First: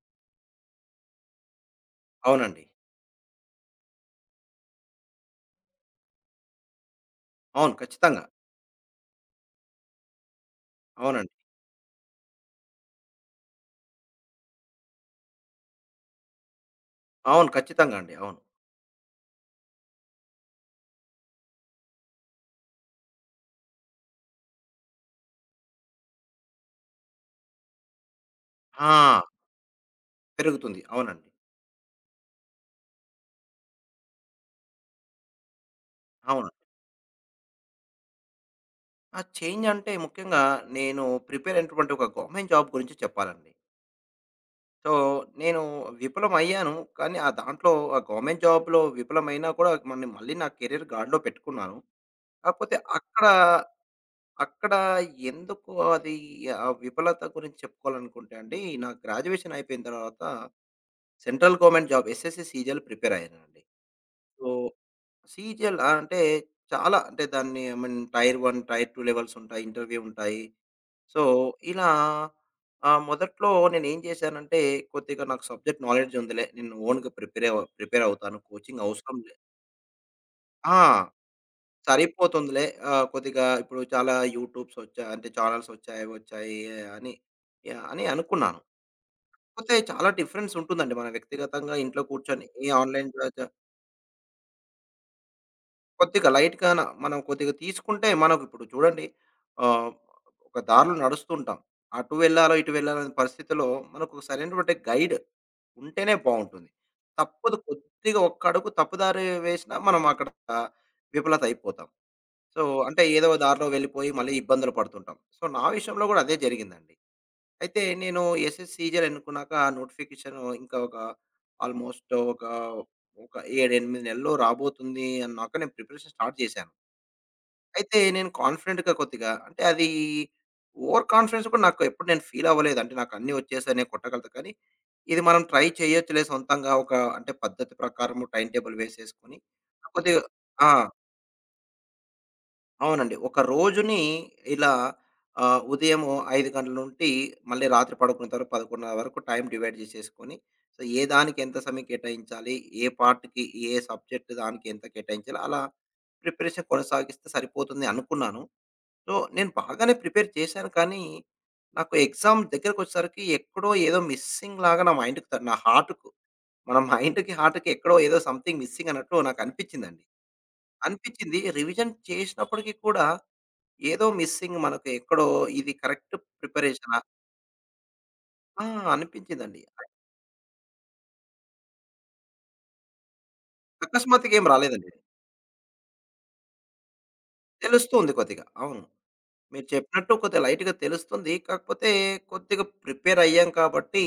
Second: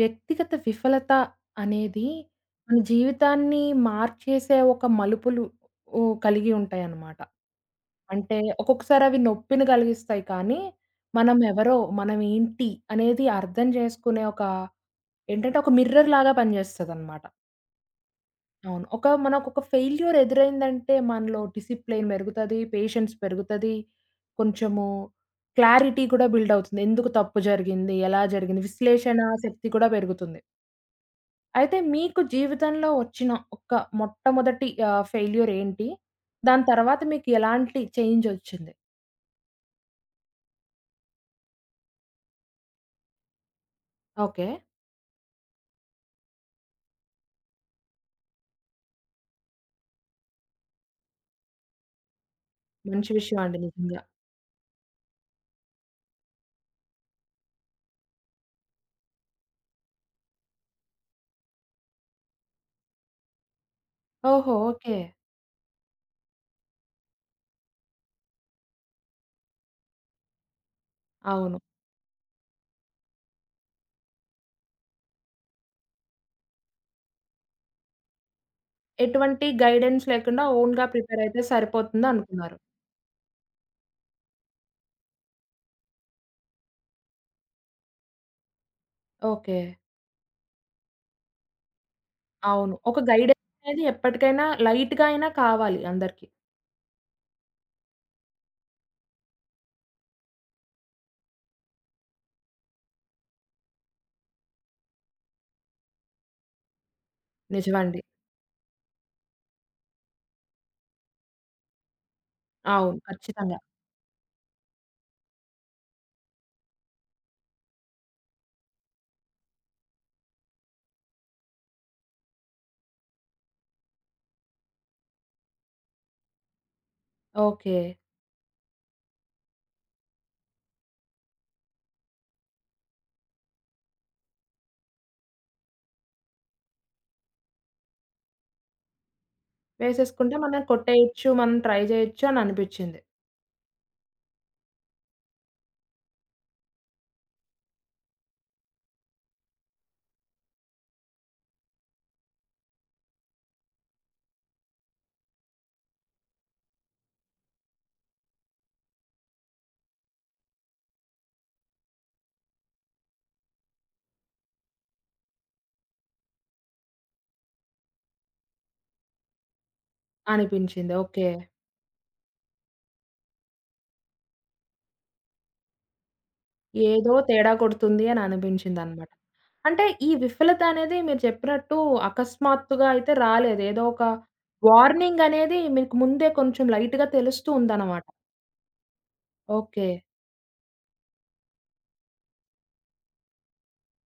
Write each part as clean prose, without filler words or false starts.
వ్యక్తిగత విఫలత అనేది అవునండి. మన జీవితాన్ని మార్చేసే ఒక మలుపులు ఓ కలిగి ఉంటాయన్నమాట. అవును, ఖచ్చితంగా. అంటే ఒక్కొక్కసారి అవి నొప్పిని కలిగిస్తాయి కానీ, అవునండి. మనం ఎవరో, మనం ఏంటి అనేది అర్థం చేసుకునే ఒక ఏంటంటే ఒక మిర్రర్ లాగా పనిచేస్తదన్నమాట. అవును, ఖచ్చితంగా అండి. అవును. అవును. ఒక మనకొక ఫెయిల్యూర్ ఎదురైందంటే మనలో డిసిప్లిన్ పెరుగుతది, పేషెన్స్ పెరుగుతది, కొంచెము క్లారిటీ కూడా బిల్డ్ అవుతుంది. ఎందుకు తప్పు జరిగింది? ఎలా జరిగింది? విశ్లేషణ ఆ! శక్తి కూడా పెరుగుతుంది. పెరుగుతుంది, అవునండి. అయితే మీకు జీవితంలో వచ్చిన ఒక మొట్టమొదటి ఫెయిల్యూర్ ఏంటి? అవును. దాని తర్వాత మీకు ఎలాంటి చేంజ్ ఒచ్చింది? ఆ చేంజ్ అంటే ముఖ్యంగా నేను ప్రిపేర్ అయినటువంటి ఒక గవర్నమెంట్ జాబ్ గురించి చెప్పాలండి. ఓకే. సో, నేను విఫలమయ్యాను. కానీ ఆ గవర్నమెంట్ జాబ్‌లో విఫలమైనా కూడా మన్ని మళ్ళీ నా కెరియర్ గాడిలో పెట్టుకున్నాను. కాకపోతే మంచి అక్కడ, విషయం అండి నిజంగా. అక్కడ ఎందుకు అది, ఆ విఫలత గురించి చెప్పుకోవాలనుకుంటే అండి, నా గ్రాడ్యుయేషన్ అయిపోయిన తర్వాత central government job SSC, CGL prepare అయ్యానండి. సో, ఓహో! ఓకే. సీజీఎల్ అంటే చాలా అంటే దాన్ని I mean tier 1, tier 2 levels ఉంటాయి. ఇంటర్వ్యూ ఉంటాయి. సో, అవును. ఇలా మొదట్లో నేనేం చేశానంటే కొద్దిగా నాకు సబ్జెక్ట్ నాలెడ్జ్ ఉందిలే. నేను ఓన్‌గా ప్రిపేర్ అవుతాను. కోచింగ్ అవసరం ఎటువంటి గైడెన్స్ లేకుండా ఆ! ఓన్‌గా ప్రిపేర్ అయితే సరిపోతుందనుకున్నారు. సరిపోతుందిలే. కొద్దిగా ఇప్పుడు చాలా యూట్యూబ్స్ వచ్చాయి. అంటే ఛానెల్స్ వచ్చాయి, అవి వచ్చాయి అని, అని అనుకున్నాను. ఓకే. కాకపోతే చాలా డిఫరెన్స్ ఉంటుందండి. మన వ్యక్తిగతంగా ఇంట్లో కూర్చొని ఈ అవును. ఒక ఆన్‌లైన్ గైడెన్స్ అనేది ఎప్పటికైనా లైట్‌గా అయినా కావాలి అందరికి. కొద్దిగా లైట్‌గాన మనం కొద్దిగా తీసుకుంటే మనకిప్పుడు చూడండి, ఆహ్, ఒక దారిలో నడుస్తుంటాం. అటు వెళ్ళాలో, ఇటు వెళ్ళాలో అనే పరిస్థితిలో మనకు సరైనటువంటి గైడ్ ఉంటేనే బావుంటుంది. తప్పదు, నిజమండి. కొద్దిగా ఒక్క అడుగు తప్పుదారి వేసినా మనం అక్కడ విఫలత అయిపోతాం. సో, అవును. అంటే ఏదో ఖచ్చితంగా. దారిలో వెళ్ళిపోయి మళ్ళీ ఇబ్బందులు పడుతుంటాం. సో, నా విషయంలో కూడా అదే జరిగిందండి. అయితే నేను ఎస్ఎస్ సీజర్ ఎన్నుకున్నాక నోటిఫికేషన్ ఇంకా ఒక ఆల్మోస్ట్ ఒక ఒక 7, 8 నెలల్లో రాబోతుంది అన్నాక నేను ప్రిపరేషన్ స్టార్ట్ చేశాను. ఓకే. అయితే నేను కాన్ఫిడెంట్‌గా కొద్దిగా, అంటే అది ఓవర్ కాన్ఫిడెన్స్ కూడా నాకు ఎప్పుడు నేను ఫీల్ అవ్వలేదు. అంటే నాకు అన్నీ వచ్చేసాయి, నేను కొట్టగలత కానీ ఇది మనం ట్రై చేయొచ్చులే సొంతంగా, ఒక అంటే పద్ధతి ప్రకారం టైమ్ టేబుల్ వేసేసుకొని, కొద్దిగా. వేసేసుకుంటే మనం ఆ! కొట్టేయొచ్చు, మనం ట్రై జేయొచ్చు అని అనిపిచ్చింది. అవునండి. ఒక రోజుని ఇలా ఉదయము 5 గంటల నుండి మళ్ళీ రాత్రి పడుకున్న తర్వాత 11:30 వరకు టైం డివైడ్ చేసేసుకొని, సో, ఏ దానికి ఎంత సమయం కేటాయించాలి? ఏ పార్ట్‌కి, ఏ సబ్జెక్ట్ దానికి ఎంత కేటాయించాలి? అలా ప్రిపరేషన్ కొనసాగిస్తే సరిపోతుంది అనుకున్నాను. సో, నేను బాగానే ప్రిపేర్ చేశాను. కానీ నాకు ఎగ్జామ్ దగ్గరకొచ్చేసరికి ఎక్కడో ఏదో మిస్సింగ్ లాగా నా హార్ట్‌కు, మన మైండ్‌కి, హార్ట్‌కి ఎక్కడో ఏదో సంథింగ్ మిస్సింగ్ అన్నట్టు నాకు అనిపించిందండి. అనిపించింది. ఓకే. అనిపించింది. రివిజన్ చేసినప్పటికి కూడా ఏదో మిస్సింగ్ మనకు ఎక్కడో, ఇది కరెక్ట్ ప్రిపరేషనా? ఏదో తేడా కొడుతుంది అని ఆ! అనిపించిందనమాట. అనిపించిందండి. అంటే ఈ విఫలత అనేది మీరు చెప్పినట్టు అకస్మాత్తుగా అయితే రాలేదు. ఏదో ఒక అకస్మాత్తుగా ఏం రాలేదండి. వార్నింగ్ అనేది మీకు ముందే కొంచెం లైట్‌గా తెలుస్తూ ఉందనమాట. తెలుస్తుంది కొద్దిగా, అవును. మీరు ఓకే. చెప్పినట్టు కొద్దిగా లైట్‌గా తెలుస్తుంది. కాకపోతే కొద్దిగా ప్రిపేర్ అయ్యాం కాబట్టి,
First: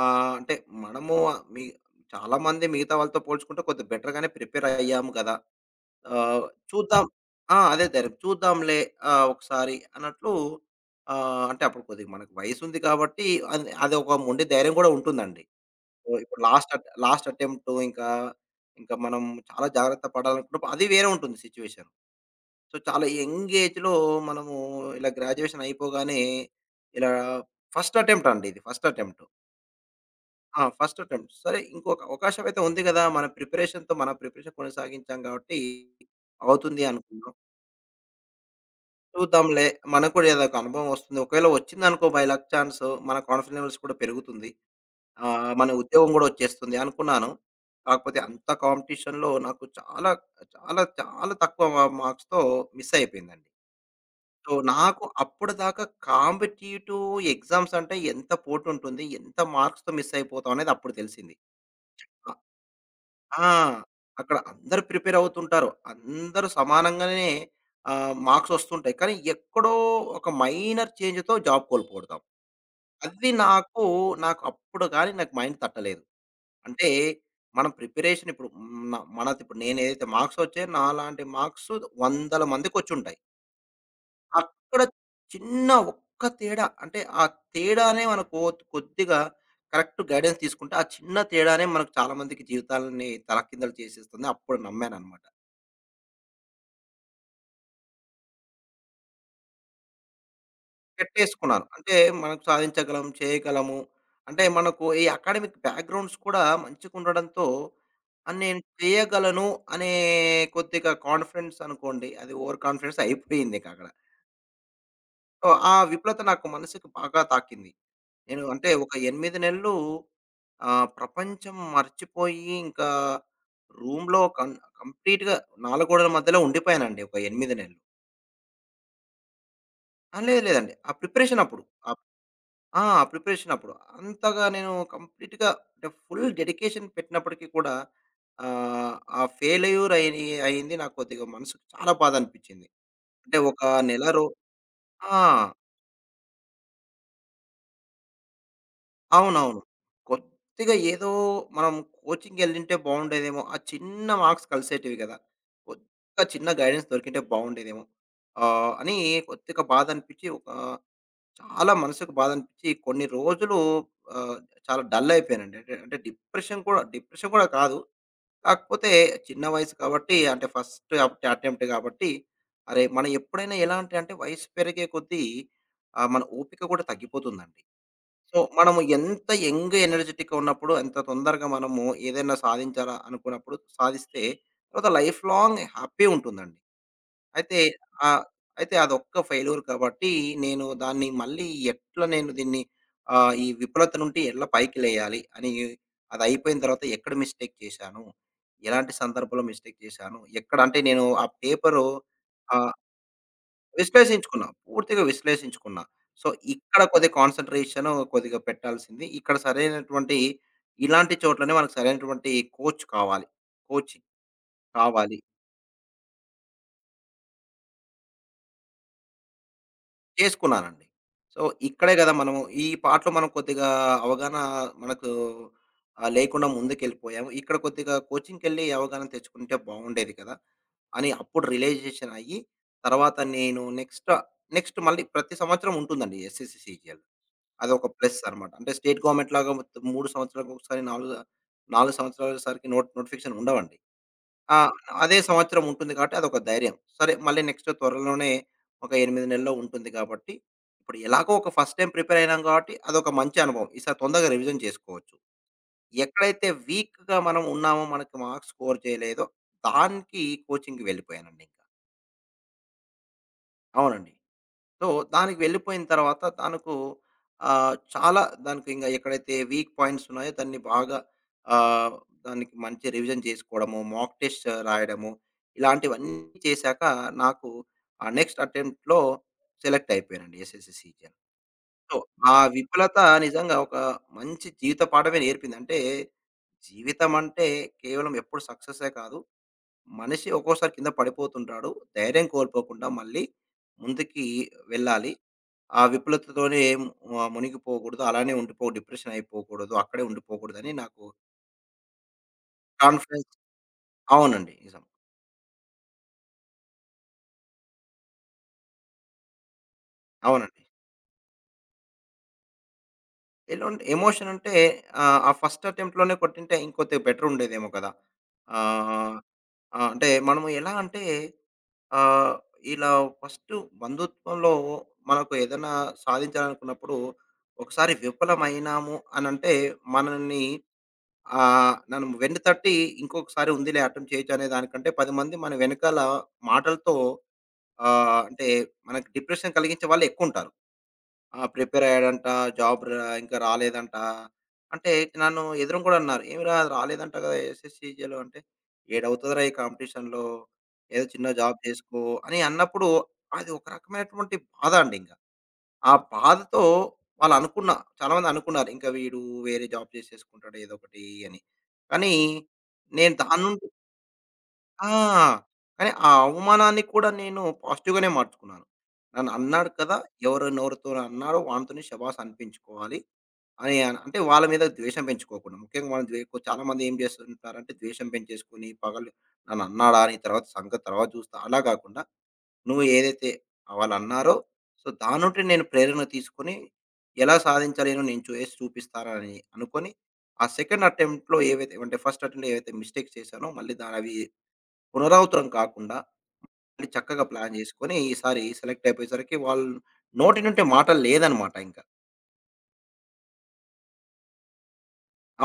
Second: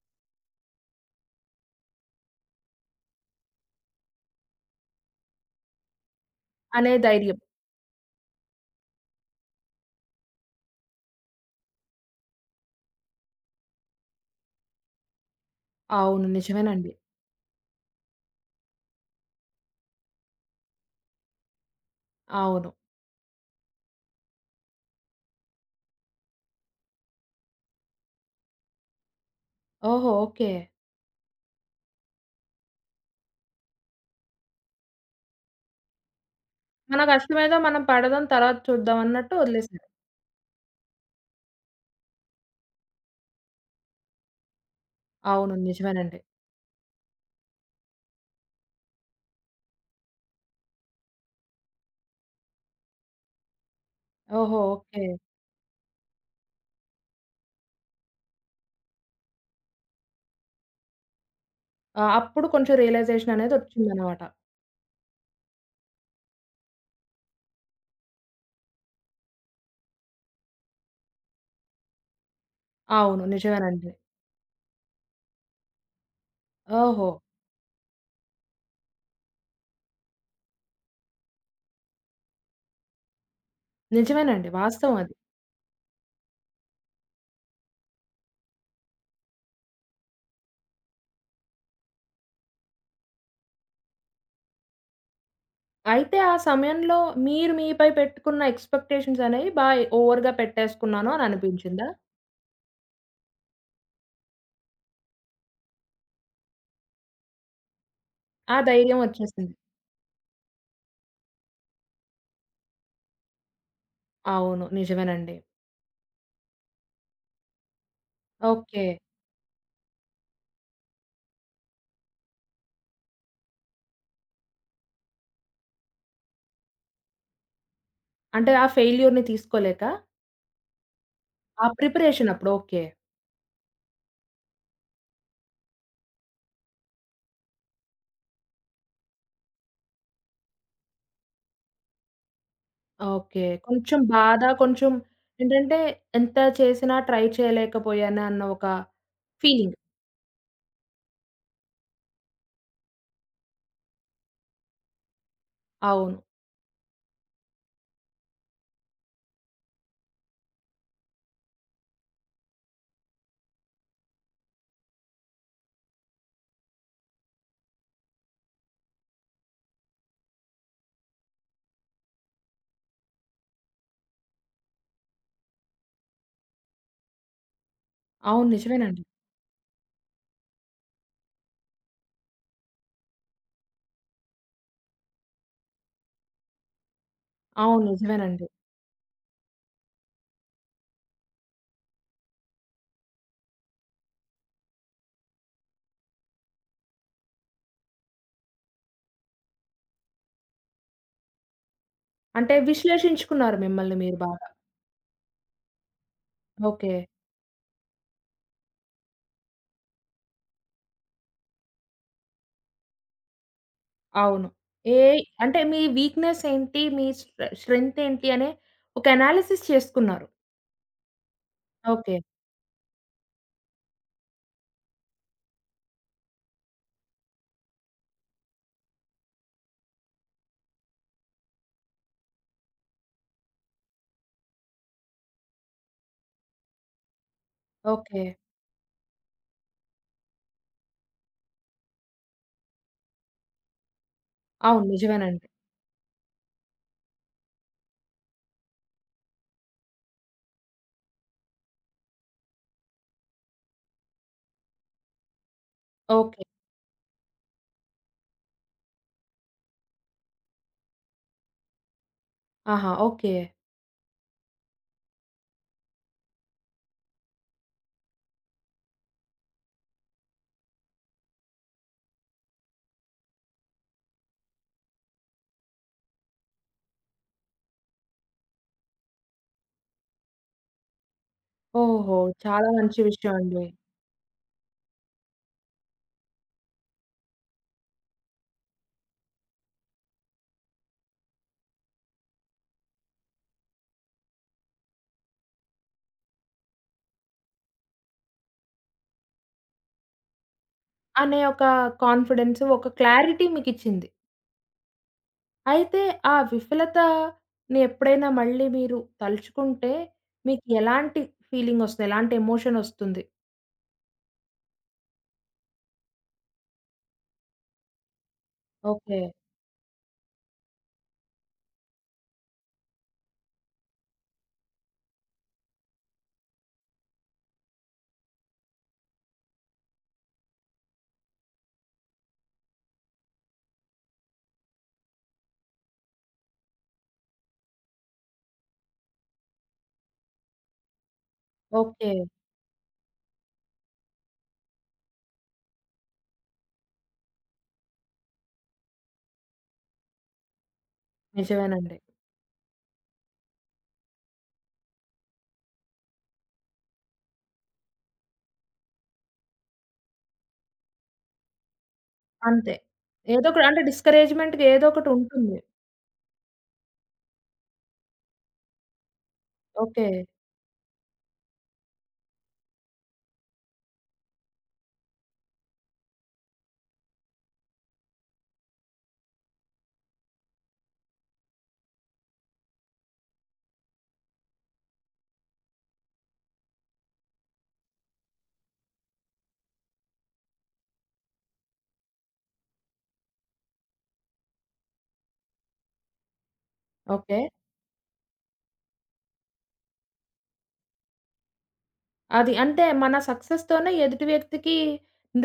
అంటే మనము, మీ చాలామంది మిగతా వాళ్ళతో పోల్చుకుంటే కొద్దిగా బెటర్‌గానే ప్రిపేర్ అయ్యాము కదా! ఆహ్, అనే చూద్దాం. ధైర్యం. ఆ! అదే ధైర్యం. చూద్దాంలే, ఒకసారి అన్నట్లు, అంటే అప్పుడు కొద్దిగా మనకు వయసుంది కాబట్టి అది అదొక మొండి ధైర్యం కూడా ఉంటుందండి. సో, అవును. ఇప్పుడు నిజమేనండి. లాస్ట్ అటెంప్ట్ ఇంకా, ఇంకా మనం చాలా జాగ్రత్త పడాలనుకున్నప్పుడు అది వేరే ఉంటుంది సిట్యుయేషన్. అవును. సో, చాలా యంగ్ ఏజ్‌లో మనము ఇలా గ్రాడ్యుయేషన్ అయిపోగానే ఇలా ఫస్ట్ అటెంప్ట్ అండి ఇది. First attempt. ఓహో! ఓకే. ఆ! First attempt. సరే ఇంకొక అవకాశం అయితే ఉంది గదా! మన ప్రిపరేషన్ కొనసాగించాం కాబట్టి అవుతుంది మన అనుకున్నాం. కష్టమేదో మనం పడదాం తర్వాత చూద్దాం అన్నట్టు చూద్దాంలే, వదిలేసారు. మనకు కూడా ఏదో ఒక అనుభవం వస్తుంది. ఒకవేళ వచ్చిందనుకో, బై లక్ చాన్స్ మన కాన్ఫిడెన్స్ లెవెల్స్ కూడా పెరుగుతుంది. అవును. మన ఉద్యోగం నిజమేనండి. గూడా వచ్చేస్తుంది అనుకున్నాను. కాకపోతే అంత కాంపిటీషన్‌లో నాకు చాలా, చాలా, చాలా తక్కువ మా మార్క్స్‌తో మిస్ అయిపోయిందండి. సో, ఓహో! ఓకే. నాకు అప్పటిదాకా కాంపిటీటివ్ ఎగ్జామ్స్ అంటే ఎంత పోటుంటుంది, ఎంత మార్క్స్‌తో మిస్ అయిపోతాం అనేది అప్పుడు తెలిసింది. ఆ! అ అప్పుడు కొంచెం రియలైజేషన్ ఆ! అనేది వచ్చిందనమాట. అక్కడ అందరూ ప్రిపేర్ అవుతుంటారు. అందరూ సమానంగానే మార్క్స్ వస్తుంటాయి. కానీ ఎక్కడో ఒక మైనర్ చేంజ్‌తో జాబ్ కోల్పోతాం. అవును. అది నాకు, నిజమేనండి. అప్పుడు గాని నాకు మైండ్ తట్టలేదు. అంటే ఓహో! మనం ప్రిపరేషన్ ఇప్పుడు, మనదిప్పుడు, నేనేదైతే మార్క్స్ వచ్చాయో, నాలాంటి మార్క్స్ వందల మందికొచ్చుంటాయి. నిజమేనండి. అక్కడ వాస్తవం అది. చిన్న ఒక్క తేడా, అంటే ఆ తేడానే మనకు కొద్దిగా కరెక్ట్ గైడెన్స్ తీసుకుంటే, ఆ చిన్న తేడానే మనకు చాలా మందికి జీవితాలని తలకిందలు చేసేస్తుంది. అప్పుడు నమ్మాననమాట. అయితే ఆ సమయంలో మీరు మీపై పెట్టుకున్న ఎక్స్‌పెక్టేషన్స్ అనేవి ఓవర్‌గా పెట్టేసుకున్నాను అని పెట్టేసుకున్నారు. అనిపించిందా? అంటే మనం సాధించగలం, చేయగలము. అంటే మనకు ఈ అకాడమిక్ బ్యాక్‌గ్రౌండ్స్ కూడా మంచిగుండడంతో ఆ నేను ధైర్యం చేయగలను వచ్చేసింది. అనే కొద్దిగా కాన్ఫిడెన్స్ అనుకోండి. అది ఓవర్ కాన్ఫిడెన్స్ అయిపోయింది ఇంకక్కడ. అవును. నిజమేనండి. సో, ఆ విఫలత నాకు మనసుకి బాగా తాకింది. నేను అంటే ఓకే. ఒక 8 నెలలు ప్రపంచం మర్చిపోయి ఇంకా రూమ్‌లో కంప్లీట్‌గా నాలుగు గోడల మధ్యలో ఉండిపోయానండి ఒక 8 నెలలు. అంటే ఆ ఫెయిల్యూర్‌ని తీసుకోలేక? ఆ! లేదు లేదండి, ఆ ప్రిపరేషన్ అప్పుడు. ఆ ప్రిపరేషన్ అప్పుడు. ఆ! ఓకే. ప్రిపరేషన్ అప్పుడు. అంతగా నేను కంప్లీట్‌గా అంటే ఫుల్ డెడికేషన్ పెట్టినప్పటికి కూడా, ఆ ఫెయిల్యూర్ అయి అయింది నాకు కొద్దిగా, మనసుకు చాలా బాధ అనిపించింది. అంటే ఓకే. ఒక కొంచెం నెల బాధ, కొంచెం ఆ! ఏంటంటే ఎంత చేసినా ట్రై చేయలేకపోయాను అన్న ఒక అవునవును. ఫీలింగ్. కొద్దిగా ఏదో మనం కోచింగ్‌కెళ్ళుంటే బాగుండేదేమో. ఆ చిన్న మార్క్స్ కలిసేటివి కదా! అవును. కొద్దిగా చిన్న గైడెన్స్ దొరికింటే బాగుండేదేమో. అని కొద్దిగా బాధ అనిపించి, చాలా మనసుకు బాధ అనిపించి కొన్ని రోజులు ఆహ్, చాలా డల్ అయిపోయానండి. అంటే అంటే డిప్రెషన్ కూడా కాదు. కాకపోతే చిన్న వయసు కాబట్టి, అంటే ఫస్ట్ అప్ అటెంప్ట్ కాబట్టి అరే! మనం ఎప్పుడైనా ఎలాంటి, అంటే వయసు పెరిగే కొద్దీ మన ఓపిక కూడా తగ్గిపోతుందండి. సో, అవును. మనము నిజమేనండి. ఎంత యంగ్ ఎనర్జిటిక్‌గా ఉన్నప్పుడు, ఎంత తొందరగా మనము ఏదైనా సాధించాలా అనుకున్నప్పుడు సాధిస్తే తర్వాత లైఫ్ లాంగ్ హ్యాపీ ఉంటుందండి. అయితే అవును. ఆహ్, నిజమేనండి. అయితే అదొక్క ఫెయిల్యూర్ కాబట్టి, నేను దాన్ని మళ్ళీ ఎట్లా నేను దీన్ని, ఈ విఫలత నుండి ఎట్లా పైకి లేయాలి అని, అదయిపోయిన తర్వాత ఎక్కడ మిస్టేక్ చేశాను? ఎలాంటి సందర్భంలో మిస్టేక్ చేశాను? ఎక్కడ అంటే నేను ఆ పేపరు అంటే ఆహ్, విశ్లేషించుకున్నారు మిమ్మల్ని మీరు బాగా. విశ్లేషించుకున్నా. పూర్తిగా విశ్లేషించుకున్నా. సో, ఇక్కడ ఓకే. కొద్దిగా కాన్సంట్రేషను కొద్దిగా పెట్టాల్సింది. ఇక్కడ సరైనటువంటి, ఇలాంటి చోట్లనే మనకు సరైనటువంటి కోచ్ కావాలి. కోచింగ్ అవును. ఏ కావాలి. అంటే మీ వీక్‌నెస్ ఏంటి? మీ స్ట్రెంగ్త్ ఏంటి? అనే ఒక అనాలిసిస్ చేసుకున్నారు. చేసుకున్నానండి. సో, ఇక్కడే గదా! ఓకే. మనము ఈ పాటలో మనం కొద్దిగా అవగాహన మనకు లేకుండా ముందుకెళ్ళిపోయాము. ఇక్కడ కొద్దిగా కోచింగ్‌కెళ్ళి అవగాహన తెచ్చుకుంటే బాగుండేది కదా! అని అప్పుడు రియలైజేషన్ అయ్యి, తర్వాత నెక్స్ట్ మళ్ళీ ప్రతి సంవత్సరం ఉంటుందండి ఎస్ఎస్‌సి, సీజీఎల్. అదొక ప్లస్ ఓకే. అనమాట. అంటే స్టేట్ గవర్నమెంట్ లాగా మొత్తం 3 సంవత్సరాలకొకసారి, 4 సంవత్సరాలకొకసారికి నోటిఫికేషన్ ఉండవండి. ఆ! అవును. అదే నిజమేనండి. సంవత్సరం ఉంటుంది కాబట్టి అదొక ధైర్యం. సరే మళ్ళీ నెక్స్ట్ త్వరలోనే ఒక 8 నెలల్లో ఉంటుంది కాబట్టి, ఇప్పుడు ఎలాగో ఒక ఫస్ట్ టైమ్ ప్రిపేర్ అయినాం కాబట్టి అదొక మంచి అనుభవం. ఈసారి తొందరగా రివిజన్ చేసుకోవచ్చు. ఓకే. ఎక్కడైతే వీక్‌గా మనం ఉన్నామో, మనకు మార్క్స్ స్కోర్ చేయలేదో దానికి కోచింగ్‌కి వెళ్ళిపోయానండి ఇంకా. ఆహా! ఓకే. అవునండి. సో, దానికి వెళ్ళిపోయిన తర్వాత తనకు చాలా దానికి ఇంగ ఎక్కడైతే వీక్ పాయింట్స్ ఉన్నాయో దాన్ని బాగా ఆహ్, దానికి మంచి రివిజన్ చేసుకోవడము, మాక్ టెస్ట్ రాయడము, ఇలాంటివన్నీ చేశాక నాకు ఆ నెక్స్ట్ అటెంప్ట్‌లో సెలెక్ట్ అయిపోయానండి ఎస్ఎస్‌సి సీజన్. సో, ఓహో! ఆ చాలా విఫలత మంచి విషయం నిజంగా అండి. ఒక మంచి జీవిత పాఠమే నేర్పింది. అంటే జీవితం అంటే కేవలం ఎప్పుడు సక్సెసే కాదు. మనిషి ఒక్కోసారి కింద పడిపోతుంటాడు. ధైర్యం కోల్పోకుండా మళ్ళీ ముందుకి వెళ్ళాలి. ఆ విఫలతతోనే మునిగిపోకూడదు. అలానే డిప్రెషన్ అయిపోకూడదు. అక్కడే ఉండిపోకూడదని నాకు అనే ఒక కాన్ఫిడెన్స్, ఒక కాన్ఫిడెన్స్. క్లారిటీ మీకిచ్చింది. అవునండి. నిజం. అయితే ఆ విఫలతని ఎప్పుడైనా మళ్ళీ మీరు తలుచుకుంటే అవునండి. మీకు ఎలాంటి ఫీలింగ్ ఒస్తుంది? ఎలాంటి ఎమోషన్ ఒస్తుంది? ఎలాంటి ఎమోషన్ అంటే, ఆ ఫస్ట్ అటెంప్ట్‌లోనే కొట్టింటే ఇంకొద్దిగా బెటర్ ఉండేదేమో కదా! ఆహ్, ఓకే. ఆ! అంటే మనము ఎలా అంటే, ఆహ్, ఇలా ఫస్ట్ బంధుత్వంలో మనకు ఏదైనా సాధించాలనుకున్నప్పుడు ఒకసారి విఫలమైనాము అనంటే, మనల్ని, నన్ను వెన్నుతట్టి ఇంకొకసారి ఉందిలే అటెంప్ట్ చేయొచ్చు అనే దానికంటే 10 మంది మన వెనకాల మాటలతో, అంటే మనకు డిప్రెషన్ కలిగించే వాళ్ళు ఎక్కువుంటారు. ఆ! Prepare okay. అయ్యాడంట, జాబ్ రా ఇంకా రాలేదంట. అంటే నన్ను ఎదురుంగూడా అన్నారు. "ఏమిరా రాలేదంట కదా! ఎస్ఎస్‌సీ, జేలో" అంటే, "ఏడవుతదిరా ఈ కాంపిటీషన్‌లో ఏదో చిన్న జాబ్ నిజమేనండి. చేసుకో" అని అన్నప్పుడు అది ఒక రకమైనటువంటి బాధ అండింక. ఆ బాధతో వాళ్ళనుకున్న చాలామంది అనుకున్నారు, ఇంక వీడు వేరే జాబ్ చేసేసుకుంటాడు ఏదోకటి అని. కానీ అంతే. నేను దాని ఏదో ఒక నుండి. అంటే డిస్కరేజ్‌మెంట్‌గా ఏదో ఆ! ఒకటుంటుంది. కానీ ఆ అవమానాన్ని కూడా నేను పాజిటివ్‌గానే మార్చుకున్నాను. నన్ను అన్నాడు కదా! ఓకే. ఎవరు నోరుతో అన్నాడో వానితోనే శబాష్ అనిపించుకోవాలి అని, అంటే వాళ్ళ మీద ద్వేషం పెంచుకోకుండా. ముఖ్యంగా మనం చాలామంది ఏం చేస్తుంటారంటే ద్వేషం పెంచేసుకొని, పగలు నన్ను అన్నాడా అని, తర్వాత సంగతి తర్వాత చూస్తా, అలా కాకుండా నువ్వు ఏదైతే వాళ్ళన్నారో, సో, దాన్నుండి నేను ప్రేరణ తీసుకొని, ఎలా సాధించలేనో నేను చేసి చూపిస్తానని అనుకోని, ఆ సెకండ్ అటెంప్ట్‌లో ఏవైతే అంటే, ఫస్ట్ అటెంప్ట్‌లో ఏవైతే మిస్టేక్స్ చేశానో, మళ్ళీ అవి పునరావృతం కాకుండా, మళ్ళీ చక్కగా ఓకే. ప్లాన్ జేసుకొని, ఈసారి సెలెక్ట్ అయిపోయేసరికి వాళ్ళు నోటి నుండి మాట లేదనమాట ఇంక. అది అంటే మన సక్సెస్‌తోనే ఎదుటి వ్యక్తికి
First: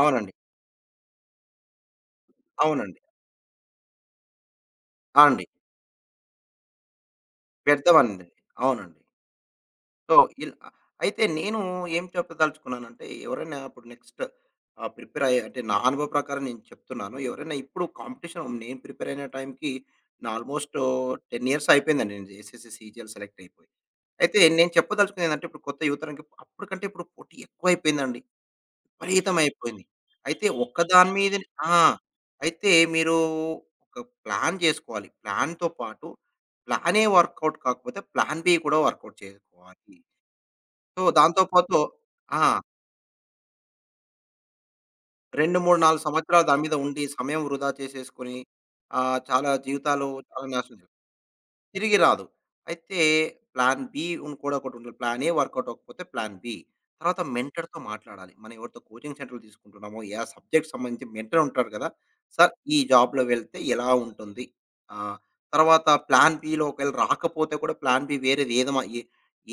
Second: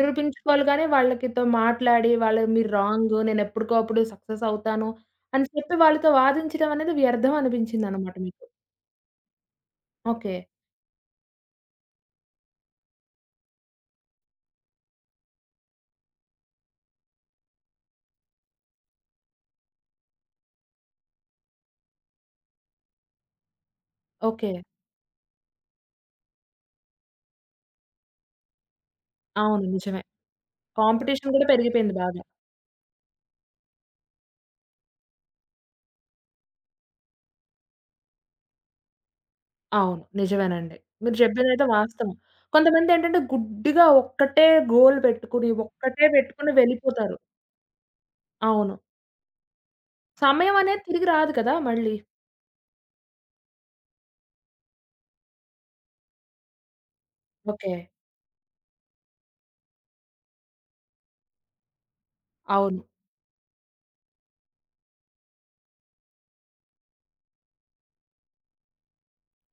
అవునండి. గానీ, వాళ్ళకితో మాట్లాడి వాళ్ళు మీరు అవునండి. రాంగు, నేనెప్పటికో అప్పుడు సక్సెస్ అవుతాను ఆ! అండి. అని చెప్పి వాళ్ళతో వాదించడం అనేది వ్యర్థం అనిపించిందనమాట పెద్దవాడిని. మీకు. అవునండి. So, okay. ఇల్ అ అయితే నేను ఏం చెప్పదలుచుకున్నానంటే, ఎవరైనా ఇప్పుడు నెక్స్ట్ ప్రిపేర్ అయ్యే, అంటే నా అనుభవ ప్రకారం నేను చెప్తున్నాను. ఎవరైనా ఇప్పుడు కాంపిటీషన్, నేను ప్రిపేర్ అయిన టైంకి నా ఆల్మోస్ట్ 10 ఇయర్స్ అయిపోయిందండి, నేను జేసేసి సీజీఎల్ సెలెక్ట్ అయిపోయి. అయితే ఓకే. నేను చెప్పదలుచుకున్నది ఏందంటే, ఇప్పుడు కొత్త యువతరానికి అప్పటికంటే ఇప్పుడు పోటీ ఎక్కువైపోయిందండి. అవును. విపరీతమైపోయింది. నిజమే. అయితే ఒక్కదాని కాంపిటీషన్ కూడా మీదనే. ఆ! పెరిగిపోయింది బాగా. అయితే మీరు ఒక ప్లాన్ జేసుకోవాలి. ప్లాన్‌తో పాటు ప్లాన్ ఏ వర్కౌట్ కాకపోతే ప్లాన్ బి కూడా వర్కౌట్ చేసుకోవాలి. అవును. నిజమేనండి. సో, మీరు దాంతో చెప్పిందైతే పాటు. వాస్తవం. ఆ! కొంతమందేంటంటే గుడ్డిగా ఒక్కటే గోల్ పెట్టుకుని, 2, 3, 4 ఒక్కటే సంవత్సరాలు పెట్టుకుని దాని మీద ఉండి, వెళ్ళిపోతారు. సమయం వృధా చేసేసుకొని, అవును. చాలా జీవితాలు చాలా సమయం నాశనం అనేది చే తిరిగి రాదు కదా! మళ్ళీ. తిరిగి రాదు. అయితే ప్లాన్ బి ఉన్ కూడా ఒకటుంటుంది. ప్లాన్ ఏ వర్కౌట్ అవ్వకపోతే ప్లాన్ బి. తర్వాత ఓకే. మెంటర్‌తో మాట్లాడాలి. మనం ఎవరితో కోచింగ్ సెంటర్‌లు తీసుకుంటున్నామో, ఏ సబ్జెక్ట్ సంబంధించి మెంటర్ ఉంటారు కదా! సార్, ఈ అవును. జాబ్‌లో వెళ్తే ఎలా ఉంటుంది? ఆహ్, తర్వాత ప్లాన్ బిలో ఒకవేళ రాకపోతే కూడా ప్లాన్ బి వేరేది ఏదమ ఏ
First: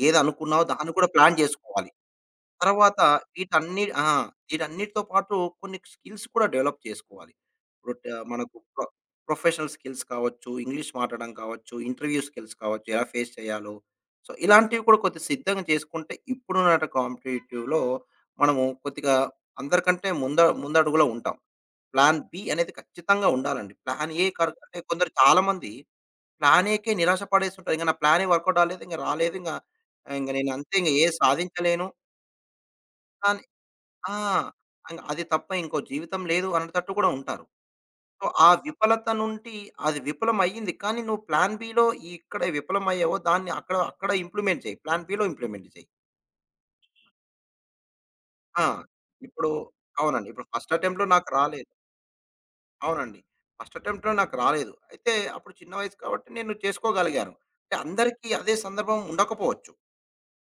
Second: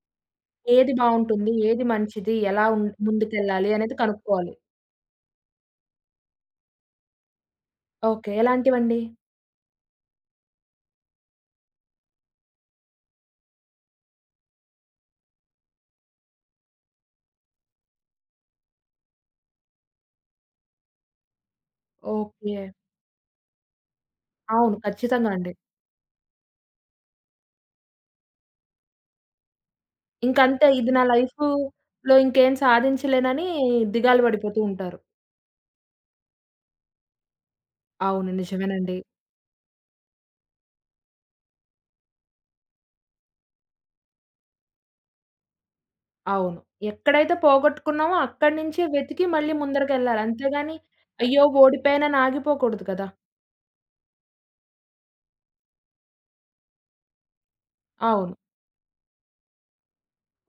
ఏదనుకున్నావో దాన్ని ఏది కూడా ప్లాన్ బావుంటుంది? ఏది చేసుకోవాలి. మంచిది? ఎలా తర్వాత ముందుకెళ్ళాలి అనేది ఆ! కనుక్కోవాలి. వీటన్నిటితో పాటు కొన్ని స్కిల్స్ కూడా డెవలప్ చేసుకోవాలి. ఇప్పుడు ట ఓకే. మనకు ఎలాంటివండి? ప్రొఫెషనల్ స్కిల్స్ కావచ్చు, ఇంగ్లీష్ మాట్లాడడం కావచ్చు, ఇంటర్వ్యూ స్కిల్స్ కావచ్చు, ఎలా ఫేస్ చేయాలో. సో, ఇలాంటివి కూడా కొద్దిగా సిద్ధంగా చేసుకుంటే ఇప్పుడున్న కాంపిటేటివ్‌లో మనము కొద్దిగా అందరికంటే ముందడుగులో ఉంటాం. Plan B okay. అనేది ఖచ్చితంగా ఉండాలండి. ప్లాన్ ఏ కర్ అవును. అంటే కొందరు ఖచ్చితంగా అండి. చాలామంది ప్లాన్ ఏకే నిరాశ పడేస్తుంటారు. ఇంక నా ప్లాన్ ఏ వర్కౌట్ అవ్వలేదు. ఇంక రాలేదు. ఇంక ఇంక నేను ఇంకంతే అంతే, ఇంక ఇది నా ఏది సాధించలేను. లైఫ్‌లో ఇంకేం సాధించలేనని ఆ! దిగాలు పడిపోతూ ఉంటారు. అది తప్ప ఇంకో జీవితం లేదు అనేటట్టు కూడా ఉంటారు. సో, అవును. ఆ నిజమేనండి. విఫలత నుండి, అది విఫలం అయ్యింది, కానీ నువ్వు ప్లాన్ బిలో ఇక్కడ విఫలమయ్యావో దాన్ని అక్కడ అక్కడ ఇంప్లిమెంట్ చెయి. ప్లాన్ బిలో ఇంప్లిమెంట్ చెయి. అవును. ఎక్కడైతే పోగొట్టుకున్నామో అక్కడి ఆ! నుంచే వెతికి ఇప్పుడు, మళ్ళీ ముందరకెళ్ళాలి. అవునండి. ఇప్పుడు ఫస్ట్ అంతేగాని అటెంప్ట్‌లో నాకు అయ్యో! రాలేదు. ఓడిపోయానని ఆగిపోకూడదు కదా! అవునండి. ఫస్ట్ అటెంప్ట్‌లో నాకు రాలేదు. అయితే అప్పుడు చిన్న వయసు కాబట్టి నేను చేసుకోగలిగాను. అంటే అందరికీ అవును. అదే సందర్భం ఉండకపోవచ్చు.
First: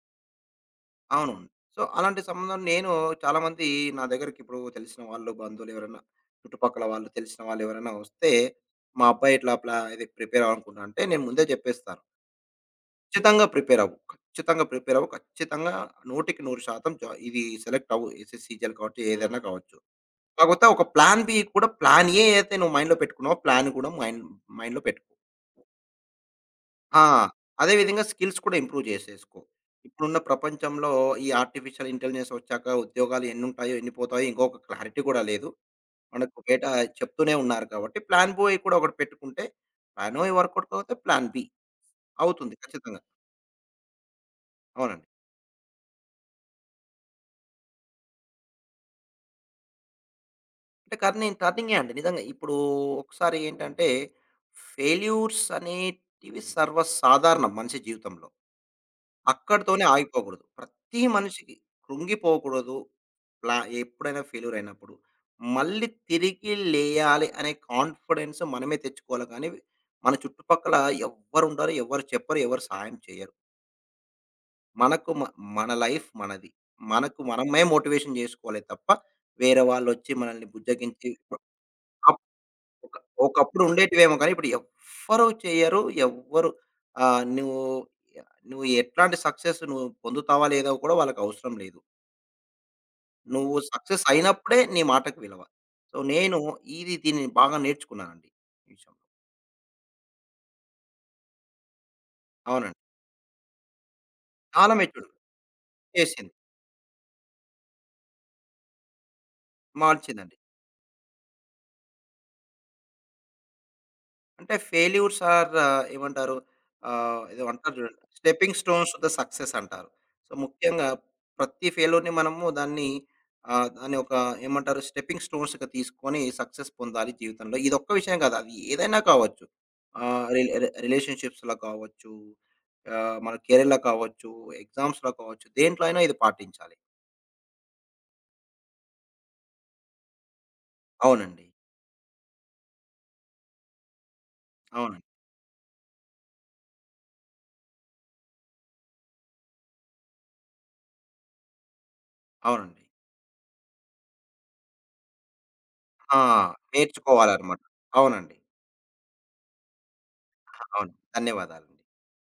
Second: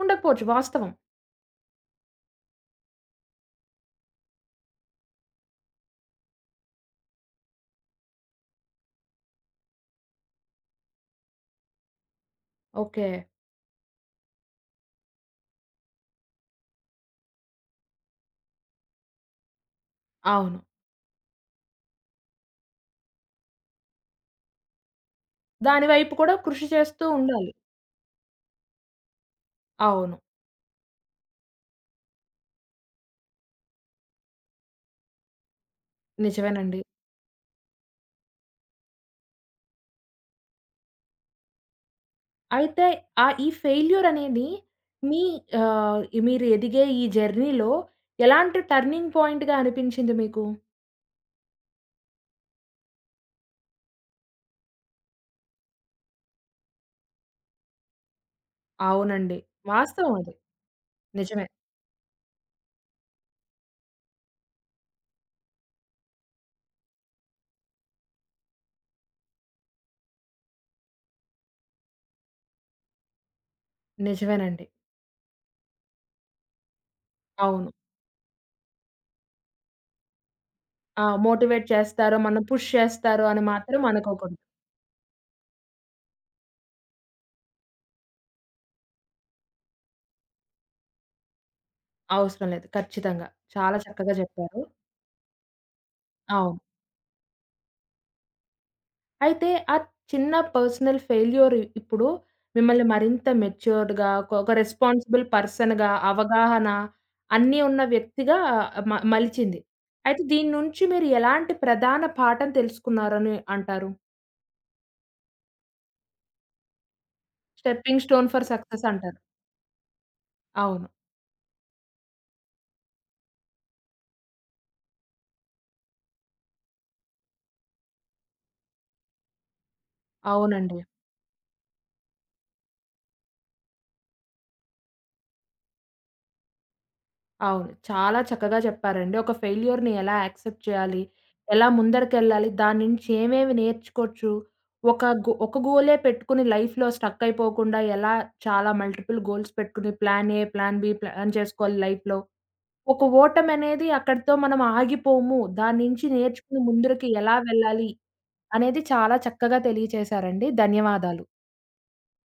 ఉండకపోవచ్చు వాస్తవం. అవును. సో, అలాంటి సంబంధం నేను, చాలామంది నా దగ్గరికి ఇప్పుడు తెలిసిన వాళ్ళు, బంధువులు ఎవరైనా చుట్టుపక్కల వాళ్ళు, తెలిసిన వాళ్ళు ఎవరైనా వస్తే, మా అబ్బాయి ఇట్లా ఇది ప్రిపేర్ అవ్వాలనుకుంటున్నా అంటే, నేను ముందే చెప్పేస్తాను. ఓకే. ఖచ్చితంగా ప్రిపేర్ అవ్వు. ఖచ్చితంగా ప్రిపేర్ అవ్వు. ఖచ్చితంగా 100% ఇది సెలెక్ట్ అవ్వు. ఎస్ఎస్‌సీ, సీజీఎల్ కావచ్చు, ఏదైనా కావచ్చు. అవును. కాకపోతే ఒక ప్లాన్ బి కూడా, ప్లాన్ ఏ అయితే నువ్వు మైండ్‌లో పెట్టుకున్నావో, ప్లాన్ కూడా మైండ్‌లో పెట్టుకో. దాని వైపు కూడా కృషి ఆ! చేస్తూ ఉండాలి. అదే విధంగా స్కిల్స్ కూడా ఇంప్రూవ్ చేసేసుకో. అవును. ఇప్పుడున్న ప్రపంచంలో ఈ ఆర్టిఫిషియల్ ఇంటెలిజెన్స్ వచ్చాక ఉద్యోగాలు ఎన్నుంటాయో, ఎన్ని పోతాయో ఇంకొక క్లారిటీ కూడా లేదు. మనకు బయట నిజమేనండి. చెప్తూనే ఉన్నారు కాబట్టి, ప్లాన్ బి కూడా ఒకటి పెట్టుకుంటే, ప్లాన్ ఏ వర్కౌట్ కాకపోతే ప్లాన్ బి అవుతుంది అయితే ఖచ్చితంగా. ఈ ఫెయిల్యూర్ అనేది అవునండి. మీ ఆహ్, మీరు ఎదిగే ఈ జర్నీలో ఎలాంటి టర్నింగ్ పాయింట్‌గా అనిపించింది మీకు? అంటే కర్నింగ్ టర్నింగే అండి నిజంగా. ఇప్పుడు ఒకసారి ఏంటంటే, ఫెయిల్యూర్స్ అనేటివి సర్వసాధారణం మనిషి జీవితంలో. అవునండి. అక్కడితోనే వాస్తవం అది. ఆగిపోకూడదు. ప్రతి నిజమే. మనిషికి కృంగిపోకూడదు. ప్లా ఎప్పుడైనా ఫెయిల్యూర్ అయినప్పుడు మళ్ళీ తిరిగి లేయాలి అనే కాన్ఫిడెన్స్ మనమే తెచ్చుకోవాలి కానీ, మన చుట్టుపక్కల ఎవ్వరుండరు, ఎవ్వరు చెప్పరు, ఎవరు సహాయం చేయరు. నిజమేనండి. మనకు మ మన లైఫ్ మనది. మనకు మనమే అవును. మోటివేషన్ జేసుకోవాలే తప్ప, వేరే వాళ్ళొచ్చి మనల్ని ఆ! బుజ్జగించి, మోటివేట్ చేస్తారో, అప్ మనం పుష్ ఒక చేస్తారో అని ఒకప్పుడు మాత్రం ఉండేటివేమో కానీ, అనుకోకూడదు. ఇప్పుడు ఎవ్వరు చేయరు. ఎవ్వరు నువ్వు నువ్వు ఎట్లాంటి సక్సెస్ నువ్వు పొందుతావా లేదా కూడా వాళ్ళకవసరం లేదు. అవసరం లేదు. ఖచ్చితంగా. నువ్వు చాలా సక్సెస్ చక్కగా అయినప్పుడే చెప్పారు. నీ మాటకు విలువ. సో, నేను అవును. దీన్ని బాగా నేర్చుకున్నానండి ఈ విషయంలో. అయితే ఆ చిన్న పర్సనల్ ఫెయిల్యూర్ ఇప్పుడు అవునండి. మిమ్మల్ని మరింత మెచ్యూర్డ్‌గా ఒక ఒక చాలా మెచ్యూర్డ్ రెస్పాన్సిబుల్ పర్సన్‌గా, చేసింది. అవగాహన అన్నీ ఉన్న వ్యక్తిగా మలిచింది. అయితే మార్చిందండి. దీని నుంచి మీరు ఎలాంటి ప్రధాన పాఠం తెలుసుకున్నారని అంటారు? అంటే ఫెయిల్యూర్స్ ఆర్, ఏమంటారు? ఏదో అంటారు చూడండి, stepping stone for stepping success stones to the అంటారు. సక్సెస్ అంటారు. సో, ముఖ్యంగా అవును. ప్రతి ఫెయిల్యూర్‌ని మనము దాన్ని, దాన్ని ఒక ఏమంటారు, స్టెప్పింగ్ స్టోన్స్‌గా తీసుకొని సక్సెస్ పొందాలి జీవితంలో. ఇదొక్క విషయం కాదు. అది ఏదైనా కావచ్చు. రి రి అవునండి. రిలేషన్‌షిప్స్‌లో కావచ్చు, మన కెరీర్‌లో కావచ్చు, ఎగ్జామ్స్‌లో కావచ్చు, దేంట్లో అయినా ఇది పాటించాలి. అవును. చాలా చక్కగా చెప్పారండి. ఒక ఫెయిల్యూర్‌ని ఎలా యాక్సెప్ట్ చేయాలి? అవునండి. ఎలా ముందరికెళ్ళాలి? దాని నుంచి ఏమేమి నేర్చుకోవచ్చు? ఒక అవునండి. గో ఒక గోలే పెట్టుకొని లైఫ్‌లో స్టక్ అయిపోకుండా ఎలా చాలా మల్టిపుల్ గోల్స్ పెట్టుకుని plan A, plan B, plan చేసుకోవాలి లైఫ్‌లో. అవునండి. ఒక ఓటమనేది అక్కడితో మనం ఆగిపోము. దాని నుంచి ఆ! నేర్చుకుని ముందరికి ఎలా నేర్చుకోవాలన్నమాట. వెళ్ళాలి? అవునండి. అనేది చాలా చక్కగా తెలియచేశారండి. అవును. ధన్యవాదాలు. ధన్యవాదాలండి.